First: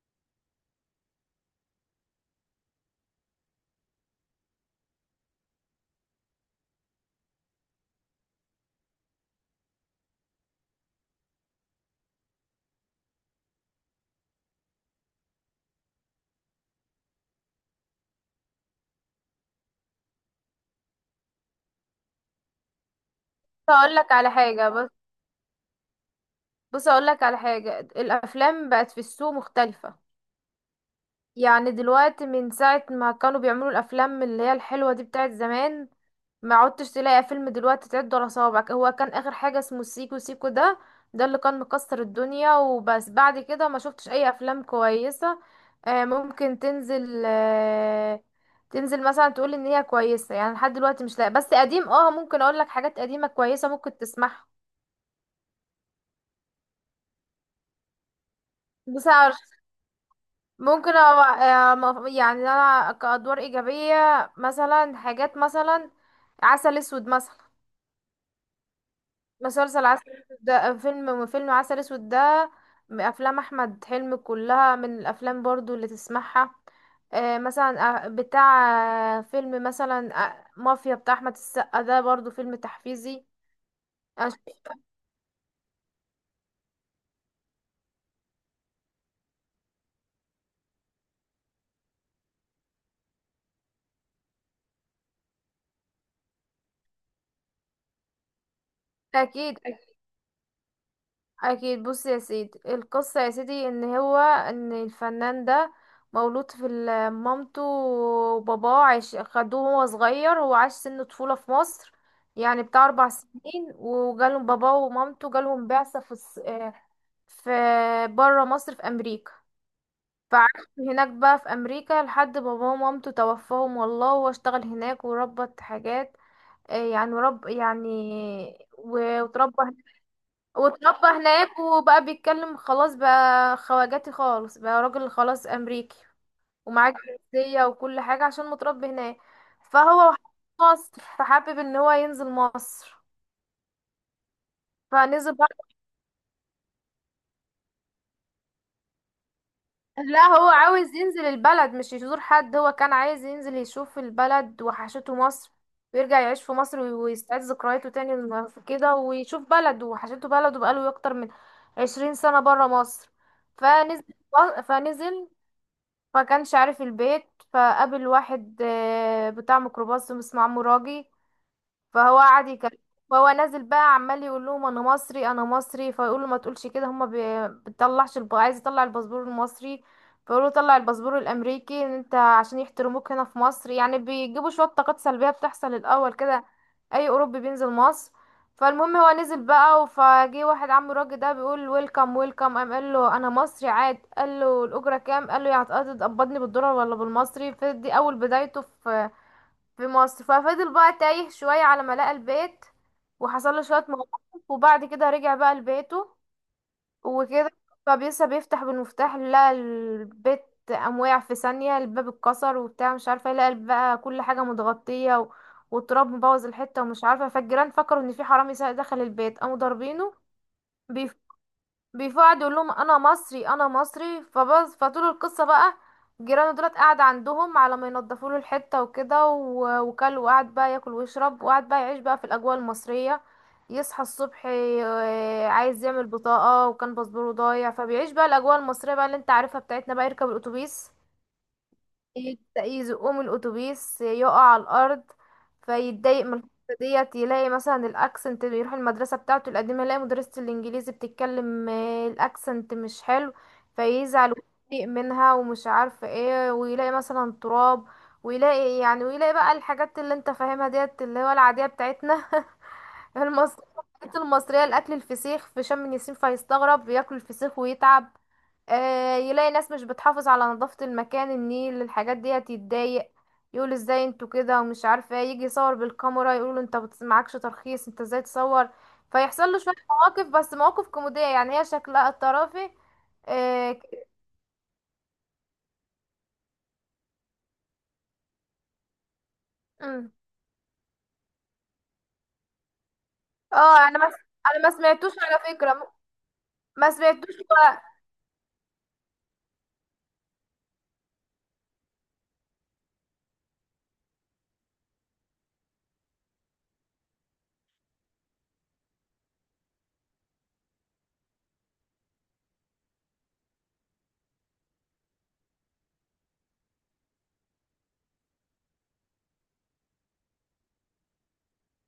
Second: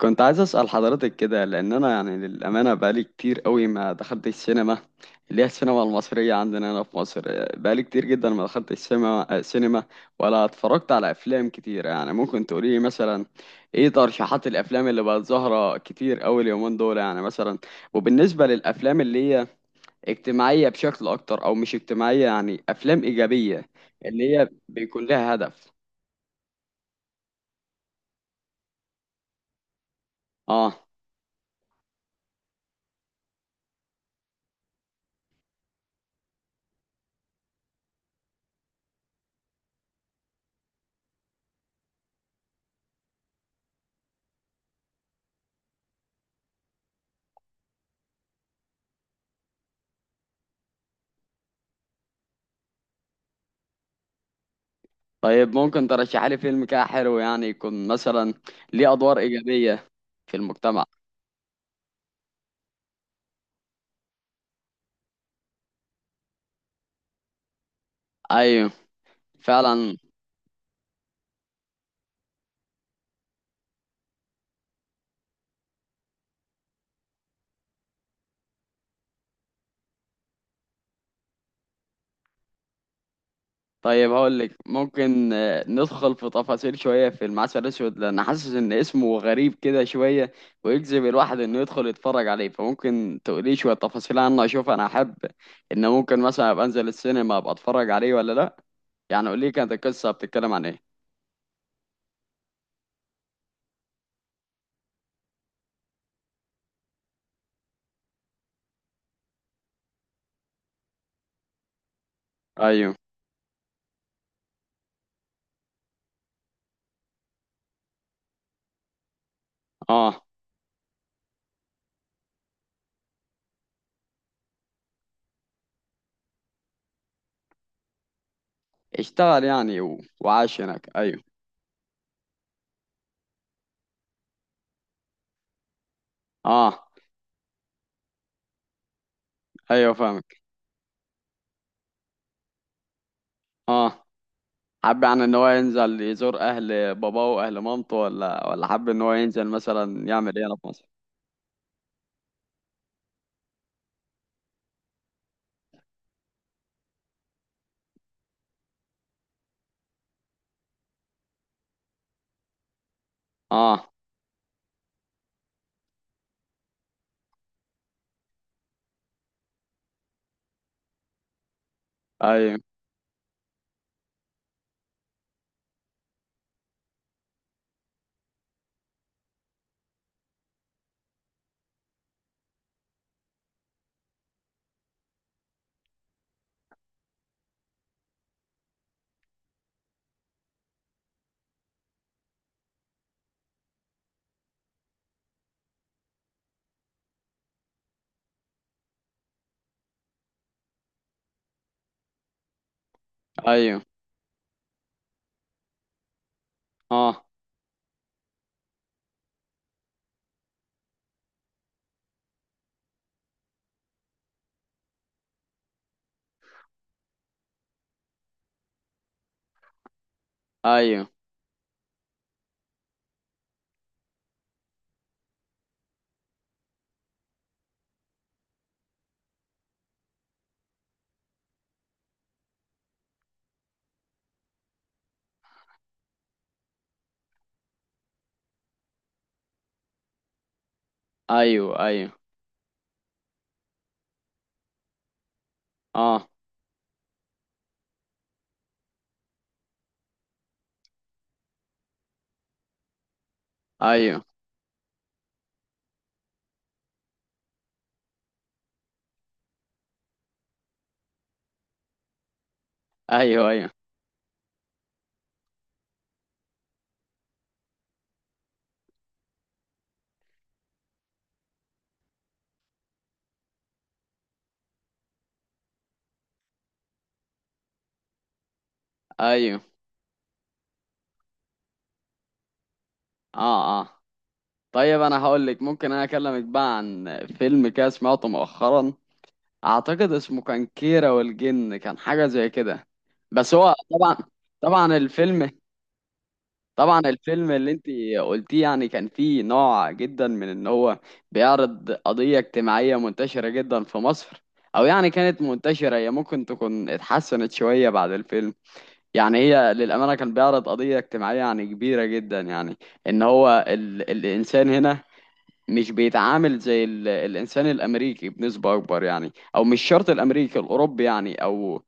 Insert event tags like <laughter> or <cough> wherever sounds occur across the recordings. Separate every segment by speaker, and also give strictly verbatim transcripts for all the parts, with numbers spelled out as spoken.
Speaker 1: كنت عايز أسأل حضرتك كده، لأن أنا يعني للأمانة بقالي كتير قوي ما دخلت السينما اللي هي السينما المصرية عندنا هنا في مصر. آه، بقالي كتير جدا ما دخلت السينما السينما ولا اتفرجت على أفلام كتير. يعني ممكن تقولي مثلا إيه ترشيحات الأفلام اللي بقت ظاهرة كتير قوي اليومين دول؟ يعني مثلا وبالنسبة للأفلام اللي هي اجتماعية بشكل أكتر أو مش اجتماعية، يعني أفلام إيجابية
Speaker 2: اقول لك على
Speaker 1: اللي هي
Speaker 2: حاجه بص
Speaker 1: بيكون لها هدف.
Speaker 2: بص، اقول لك على حاجه، الافلام بقت في السوق مختلفه.
Speaker 1: آه
Speaker 2: يعني دلوقتي من ساعه ما كانوا بيعملوا الافلام اللي هي الحلوه دي بتاعت زمان، ما عدتش تلاقي فيلم دلوقتي تعد على صوابعك. هو كان اخر حاجه اسمه سيكو سيكو ده، ده اللي كان مكسر الدنيا وبس. بعد كده ما شفتش اي افلام كويسه. آه، ممكن تنزل آه، تنزل مثلا تقول ان هي كويسه، يعني لحد دلوقتي مش لاقي. بس قديم، اه ممكن اقول لك حاجات قديمه كويسه ممكن تسمعها.
Speaker 1: طيب ممكن ترشح لي فيلم كده حلو، يعني يكون مثلا ليه
Speaker 2: بس
Speaker 1: ادوار ايجابيه في المجتمع.
Speaker 2: ممكن أو- آه، مف- يعني انا كأدوار إيجابية، مثلا حاجات مثلا عسل اسود مثلا.
Speaker 1: ايوه
Speaker 2: مسلسل
Speaker 1: فعلا.
Speaker 2: عسل اسود ده، فيلم فيلم عسل اسود ده من افلام احمد حلمي، كلها من الافلام برضو اللي تسمعها. آه، مثلا، آه، بتاع، آه، فيلم مثلا، آه، مافيا بتاع احمد السقا ده برضو فيلم تحفيزي.
Speaker 1: طيب
Speaker 2: أنا
Speaker 1: هقول لك،
Speaker 2: شفت-
Speaker 1: ممكن آه، ندخل في تفاصيل شويه في المعسل الاسود، لان حاسس ان اسمه غريب كده شويه ويجذب الواحد انه يدخل يتفرج عليه. فممكن تقولي شويه تفاصيل عنه، اشوف انا احب ان ممكن مثلا ابقى انزل السينما ابقى اتفرج عليه ولا لا. يعني قولي
Speaker 2: اكيد
Speaker 1: كانت القصه بتتكلم عن ايه.
Speaker 2: اكيد، بص يا سيدي، القصه يا سيدي ان هو ان الفنان ده مولود في ال- مامته وباباه عاش، خدوه وهو صغير، هو عاش سن طفوله في مصر، يعني بتاع
Speaker 1: ايوه.
Speaker 2: اربع سنين. وجالهم باباه ومامته، جالهم بعثه في الص- آه، في بره مصر، في امريكا.
Speaker 1: اه
Speaker 2: فعاش هناك بقى في امريكا، لحد باباه ومامته توفاهم والله، وهو اشتغل هناك وربط حاجات، آه، يعني رب يعني و-
Speaker 1: اشتغل
Speaker 2: وتربى،
Speaker 1: يعني و... وعاش هناك،
Speaker 2: واتربى
Speaker 1: ايوه.
Speaker 2: هناك، وبقى بيتكلم خلاص، بقى خواجاتي خالص، بقى راجل خلاص امريكي،
Speaker 1: اه.
Speaker 2: ومعاه جنسية وكل حاجة عشان متربي هناك.
Speaker 1: ايوه
Speaker 2: فهو
Speaker 1: فاهم.
Speaker 2: مصر، فحابب ان هو ينزل مصر.
Speaker 1: اه حب يعني ان
Speaker 2: فنزل
Speaker 1: هو
Speaker 2: بقى،
Speaker 1: ينزل يزور اهل باباه واهل مامته، ولا ولا حب ان هو ينزل مثلا
Speaker 2: لا
Speaker 1: يعمل ايه
Speaker 2: هو
Speaker 1: هنا في مصر.
Speaker 2: عاوز ينزل البلد مش يزور حد، هو كان عايز ينزل يشوف البلد، وحشته مصر، ويرجع يعيش في مصر، وي- ويستعيد ذكرياته تاني من- كده، ويشوف بلده، وحشته بلده، بقاله اكتر من عشرين سنة برا مصر.
Speaker 1: اه.
Speaker 2: فنزل فنزل، فكانش عارف البيت، فقابل واحد آه، بتاع ميكروباص اسمه عمو راجي، فهو قعد
Speaker 1: ايوه
Speaker 2: يكلم. فهو نازل بقى عمال يقول لهم انا مصري انا مصري، فيقولوا ما تقولش كده، هما بي- بتطلعش الب... عايز يطلع الباسبور المصري، فيقولوا طلع الباسبور الامريكي ان انت عشان يحترموك هنا في مصر. يعني بيجيبوا شويه طاقات سلبيه بتحصل الاول كده، اي اوروبي بينزل مصر. فالمهم هو نزل بقى، فجه واحد عم الراجل ده بيقول ويلكم ويلكم، قام قال له انا مصري، عاد قال له الاجره كام، قال له يعني هتقبضني بالدولار ولا بالمصري. فدي اول بدايته في في مصر، ففضل بقى تايه شوية على ما لقى البيت، وحصل له
Speaker 1: ايوه.
Speaker 2: شوية مواقف، وبعد كده رجع بقى لبيته
Speaker 1: اه.
Speaker 2: وكده. فبيسا بيفتح بالمفتاح، لقى البيت، قام وقع في ثانية، الباب اتكسر وبتاع مش عارفة ايه، لقى بقى كل حاجة متغطية و... والتراب مبوظ الحتة ومش عارفة. فالجيران فكروا ان في حرامي سا- دخل البيت، قاموا ضاربينه،
Speaker 1: ايوه
Speaker 2: بيفقعد يقول لهم انا مصري انا مصري فبس. فطول القصه بقى جيرانه دولت قاعد عندهم على ما ينضفوا له الحته وكده و- وكل وقعد بقى ياكل ويشرب، وقعد بقى يعيش بقى في الاجواء المصريه. يصحى الصبح ي- عايز يعمل بطاقه، وكان باسبوره ضايع. فبيعيش بقى الاجواء المصريه بقى اللي انت عارفها بتاعتنا بقى، يركب الاتوبيس،
Speaker 1: ايوه ايوه.
Speaker 2: يبدأ يزقوه من الأتوبيس، يقع على الأرض، فيتضايق
Speaker 1: اه.
Speaker 2: من الحتة ديت. يلاقي مثلا الأكسنت، بيروح المدرسة بتاعته القديمة، يلاقي مدرسة الإنجليزي بتتكلم، آه، الأكسنت مش حلو،
Speaker 1: ايوه
Speaker 2: فيزعل ويضايق منها ومش عارفة ايه. ويلاقي مثلا تراب، ويلاقي يعني، ويلاقي بقى الحاجات اللي انت فاهمها ديت اللي هو العادية بتاعتنا <laughs>
Speaker 1: ايوه
Speaker 2: المصرية،
Speaker 1: ايوه
Speaker 2: الحاجات المصرية، الأكل، الفسيخ في شم النسيم، فيستغرب بياكل الفسيخ ويتعب. آه، يلاقي ناس مش بتحافظ على نظافة المكان، النيل، الحاجات ديت، يتضايق، يقول ازاي انتوا كده ومش عارفة ايه، يجي يصور بالكاميرا، يقولوا انت بت- معكش ترخيص، انت ازاي تصور. فيحصل له
Speaker 1: ايوه.
Speaker 2: شوية مواقف، بس مواقف كوميدية، يعني هي شكلها الطرافي. اه
Speaker 1: اه. اه
Speaker 2: ك-
Speaker 1: طيب انا هقول لك، ممكن انا اكلمك بقى عن فيلم كده سمعته مؤخرا. اعتقد
Speaker 2: مم.
Speaker 1: اسمه كان كيرة والجن، كان حاجة زي كده. بس هو
Speaker 2: اه، انا ما
Speaker 1: طبعا.
Speaker 2: انا ما
Speaker 1: طبعا
Speaker 2: سمعتوش على
Speaker 1: الفيلم
Speaker 2: فكرة، م- ما
Speaker 1: طبعا
Speaker 2: سمعتوش.
Speaker 1: الفيلم اللي انت
Speaker 2: و-
Speaker 1: قلتيه يعني كان فيه نوع جدا من ان هو بيعرض قضية اجتماعية منتشرة جدا في مصر، او يعني كانت منتشرة، هي ممكن تكون اتحسنت شوية بعد الفيلم. يعني هي للأمانة كان بيعرض قضية اجتماعية يعني كبيرة جدا، يعني ان هو ال الانسان هنا مش بيتعامل زي ال الانسان الامريكي بنسبة اكبر، يعني او مش شرط الامريكي، الاوروبي يعني، او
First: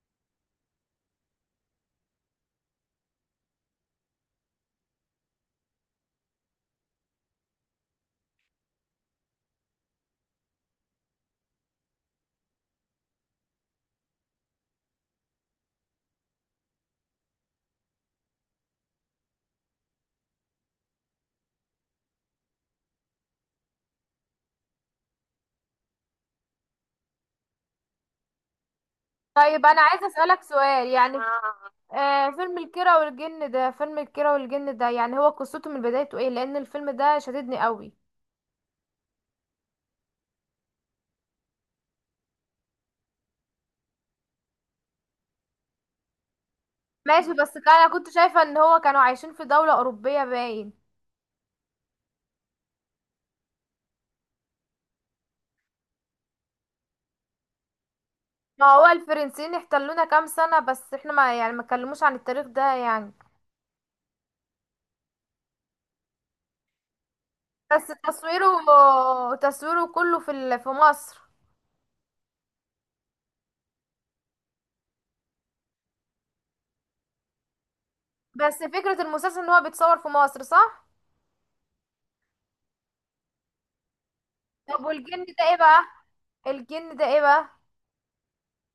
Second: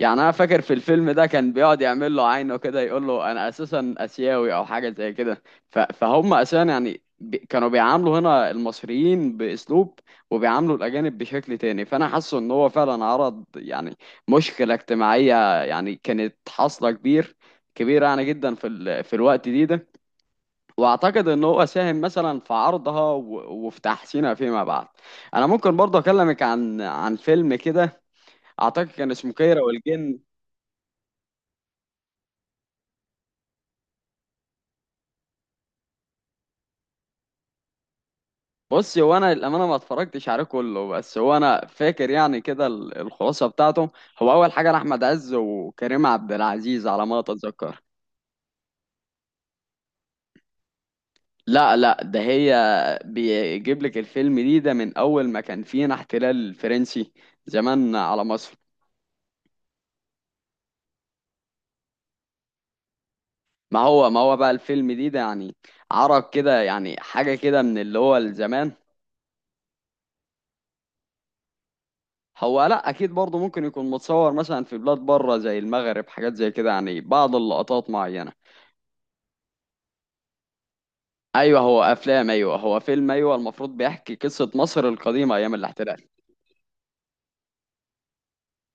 Speaker 1: يعني انا فاكر في الفيلم ده كان بيقعد يعمل له عينه كده، يقول له انا اساسا اسيوي او حاجه زي كده. ف- فهم اساسا يعني بي- كانوا بيعاملوا هنا المصريين باسلوب، وبيعاملوا الاجانب بشكل تاني. فانا حاسه ان هو فعلا عرض يعني مشكله اجتماعيه يعني كانت حاصله كبير كبيره يعني جدا في ال... في الوقت دي ده. واعتقد ان هو ساهم مثلا في عرضها و... وفي تحسينها فيما بعد. انا ممكن برضه اكلمك عن عن فيلم كده، اعتقد كان اسمه كيرة
Speaker 2: طيب انا عايزة
Speaker 1: والجن.
Speaker 2: اسألك سؤال يعني، آه، فيلم الكيرة والجن ده، فيلم الكيرة والجن ده يعني هو قصته من بدايته ايه؟ لان الفيلم ده شددني قوي.
Speaker 1: بص هو انا للامانه ما اتفرجتش عليه كله، بس هو انا فاكر يعني كده ال- الخلاصه بتاعته. هو اول حاجه احمد عز وكريم عبد العزيز على ما
Speaker 2: ماشي، بس كان-
Speaker 1: اتذكر.
Speaker 2: انا كنت شايفة ان هو كانوا عايشين في دولة اوروبية باين.
Speaker 1: لا لا، ده هي بيجيب لك الفيلم دي ده من اول ما كان فينا احتلال فرنسي زمان على مصر.
Speaker 2: ما هو الفرنسيين احتلونا كام سنة بس احنا ما يعني ما اتكلموش عن التاريخ ده يعني.
Speaker 1: ما هو ما هو بقى الفيلم دي ده يعني عرق كده، يعني حاجه كده من
Speaker 2: بس
Speaker 1: اللي هو
Speaker 2: تصويره
Speaker 1: الزمان.
Speaker 2: تصويره كله في ال- في مصر،
Speaker 1: هو لا اكيد برضه ممكن يكون متصور مثلا في بلاد بره زي المغرب، حاجات زي كده، يعني بعض اللقطات معينه.
Speaker 2: بس فكرة المسلسل ان هو بيتصور في مصر، صح؟
Speaker 1: ايوه هو افلام، ايوه هو فيلم، ايوه المفروض بيحكي قصه
Speaker 2: طب
Speaker 1: مصر
Speaker 2: والجن
Speaker 1: القديمه
Speaker 2: ده
Speaker 1: ايام
Speaker 2: ايه بقى؟
Speaker 1: الاحتلال.
Speaker 2: الجن ده ايه بقى؟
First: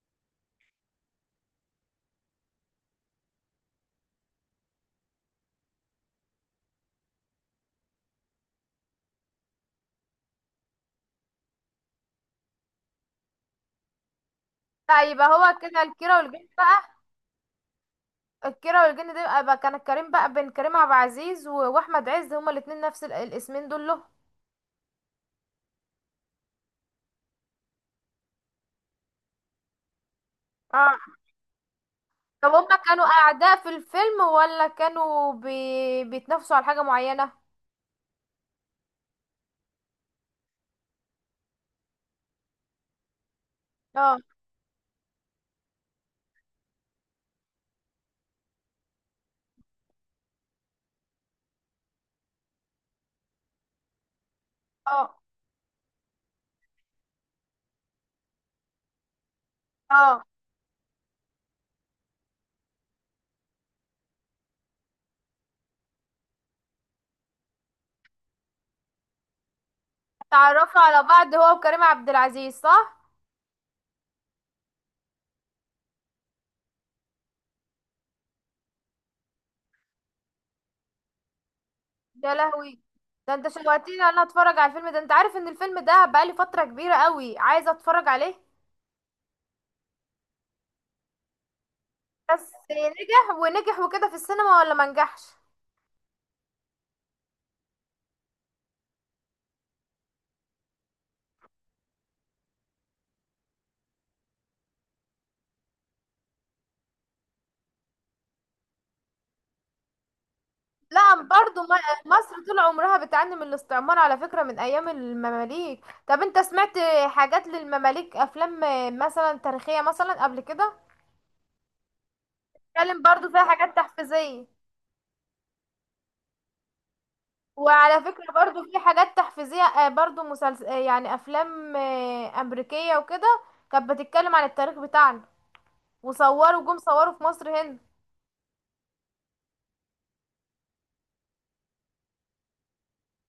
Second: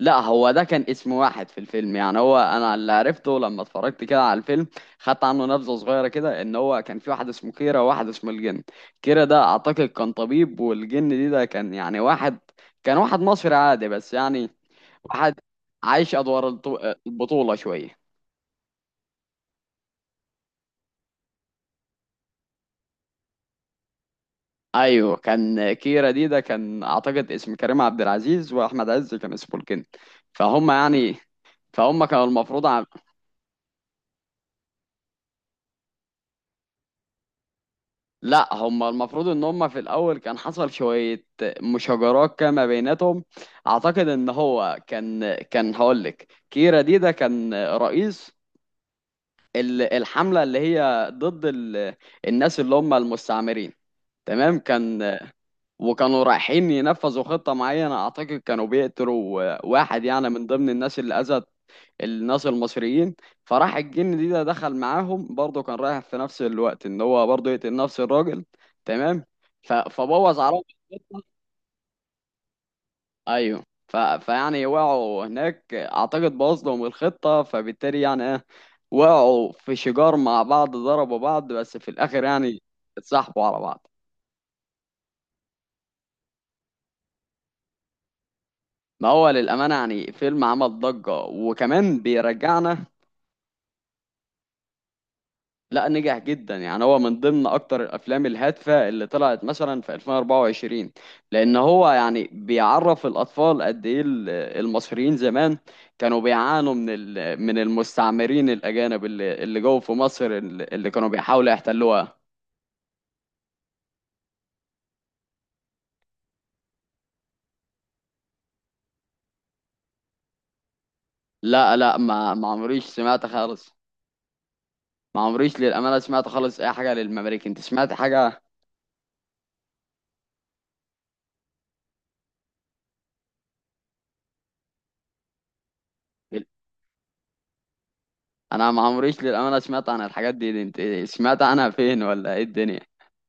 Speaker 1: لا هو ده كان اسم واحد في الفيلم، يعني هو انا اللي عرفته لما اتفرجت كده على الفيلم، خدت عنه نبذه صغيره كده، ان هو كان في واحد اسمه كيرة وواحد اسمه الجن. كيرة ده اعتقد كان طبيب، والجن دي ده كان يعني واحد، كان واحد مصري عادي بس يعني،
Speaker 2: لا يبقى
Speaker 1: واحد
Speaker 2: هو كده
Speaker 1: عايش
Speaker 2: الكيرة والجن
Speaker 1: ادوار الطو-
Speaker 2: بقى.
Speaker 1: البطوله شويه.
Speaker 2: الكيرة والجن ده يبقى بقى كان كريم بقى بين كريم عبد العزيز و- واحمد عز، هما الاتنين نفس ال- الاسمين دول له.
Speaker 1: ايوه كان كيرة دي ده كان اعتقد اسم كريم عبد العزيز، واحمد عز كان اسمه الجن. فهم
Speaker 2: اه،
Speaker 1: يعني فهم كانوا
Speaker 2: طب
Speaker 1: المفروض
Speaker 2: هما
Speaker 1: عم...
Speaker 2: كانوا أعداء في الفيلم ولا كانوا بي... بيتنافسوا على حاجة معينة؟
Speaker 1: لا هم المفروض ان هم في الاول كان حصل شوية مشاجرات كده ما بيناتهم. اعتقد
Speaker 2: اه،
Speaker 1: ان هو كان كان هقولك كيرا دي ده كان رئيس ال- الحملة اللي هي ضد ال... الناس اللي هم المستعمرين. تمام.
Speaker 2: اه،
Speaker 1: كان وكانوا رايحين ينفذوا خطة معينة، اعتقد كانوا بيقتلوا واحد
Speaker 2: اه،
Speaker 1: يعني من ضمن الناس اللي اذت الناس المصريين. فراح الجن دي ده دخل معاهم، برضه كان رايح في نفس الوقت ان هو برضه يقتل نفس الراجل. تمام. ف- فبوظ عليهم
Speaker 2: اتعرفوا على
Speaker 1: الخطة.
Speaker 2: بعض هو وكريم عبد العزيز، صح؟
Speaker 1: ايوه. ف... فيعني وقعوا هناك، اعتقد بوظ لهم الخطة، فبالتالي يعني ايه، وقعوا في شجار مع بعض، ضربوا بعض، بس في الاخر
Speaker 2: يا
Speaker 1: يعني
Speaker 2: لهوي، ده
Speaker 1: اتصاحبوا
Speaker 2: انت
Speaker 1: على بعض.
Speaker 2: شوقتني انا اتفرج على الفيلم ده، انت عارف ان الفيلم ده بقالي فترة كبيرة قوي عايزة اتفرج عليه.
Speaker 1: ما هو للأمانة يعني فيلم عمل ضجة وكمان
Speaker 2: بس
Speaker 1: بيرجعنا.
Speaker 2: نجح ونجح وكده في السينما ولا ما نجحش؟
Speaker 1: لا نجح جدا، يعني هو من ضمن اكتر الافلام الهادفه اللي طلعت مثلا في ألفين وأربعة وعشرين، لان هو يعني بيعرف الاطفال قد ايه ال- المصريين زمان كانوا بيعانوا من ال- من المستعمرين الاجانب اللي اللي جوه في مصر، اللي اللي كانوا
Speaker 2: لا،
Speaker 1: بيحاولوا
Speaker 2: برضو م-
Speaker 1: يحتلوها.
Speaker 2: مصر طول عمرها بتعاني من الاستعمار على فكرة من ايام المماليك. طب انت سمعت حاجات للمماليك، افلام مثلا تاريخية مثلا قبل كده
Speaker 1: لا لا، ما ما عمريش
Speaker 2: بتتكلم
Speaker 1: سمعت
Speaker 2: برضو فيها
Speaker 1: خالص.
Speaker 2: حاجات تحفيزية؟
Speaker 1: ما عمريش للامانه سمعت خالص اي حاجه للمماليك، انت سمعت
Speaker 2: وعلى فكرة
Speaker 1: حاجه؟
Speaker 2: برضو في حاجات تحفيزية، آه، برضو مسلسل، آه، يعني أفلام، آه، أمريكية وكده، كانت بتتكلم عن التاريخ بتاعنا، وصوروا جم صوروا في مصر هنا.
Speaker 1: انا ما عمريش للامانه سمعت عن الحاجات دي, دي، انت سمعت عنها فين ولا ايه الدنيا؟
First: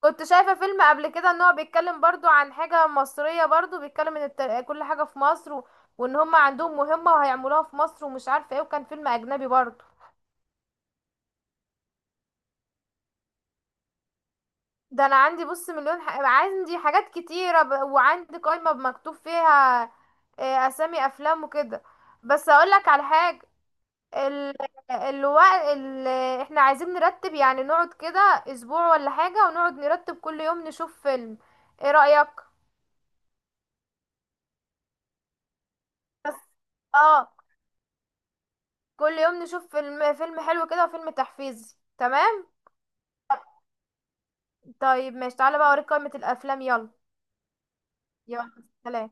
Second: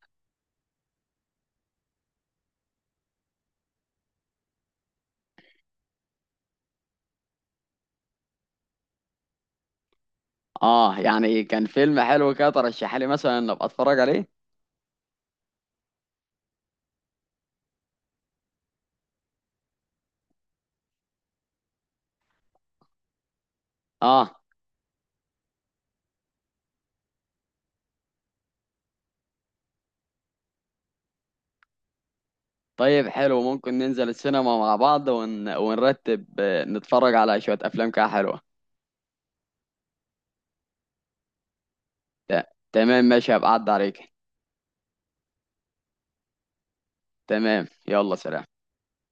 Speaker 2: كنت شايفة فيلم قبل كده ان هو بيتكلم برضو عن حاجة مصرية، برضو بيتكلم ان التار- كل حاجة في مصر و... وان هم عندهم مهمة وهيعملوها في مصر ومش عارفة ايه، وكان فيلم أجنبي برضو.
Speaker 1: اه يعني كان فيلم حلو كده، ترشح لي مثلا ان ابقى اتفرج عليه.
Speaker 2: ده انا عندي بص مليون ح... عندي حاجات كتيرة، ب... وعندي قائمة مكتوب فيها، آه، اسامي افلام وكده. بس اقولك على حاجة،
Speaker 1: اه
Speaker 2: ال... الوقت ال... احنا عايزين نرتب يعني، نقعد كده اسبوع ولا حاجة، ونقعد نرتب كل يوم نشوف فيلم، ايه رأيك؟
Speaker 1: طيب حلو، ممكن ننزل السينما مع بعض ون... ونرتب، آه، نتفرج
Speaker 2: اه،
Speaker 1: على شوية افلام كده حلوة.
Speaker 2: كل يوم نشوف فيلم، فيلم حلو كده وفيلم تحفيزي،
Speaker 1: ت...
Speaker 2: تمام.
Speaker 1: تمام ماشي، هبقى اعدي عليك.
Speaker 2: طيب ماشي، تعالى بقى اوريك قائمة الافلام، يلا.
Speaker 1: تمام يلا سلام.
Speaker 2: يلا، سلام.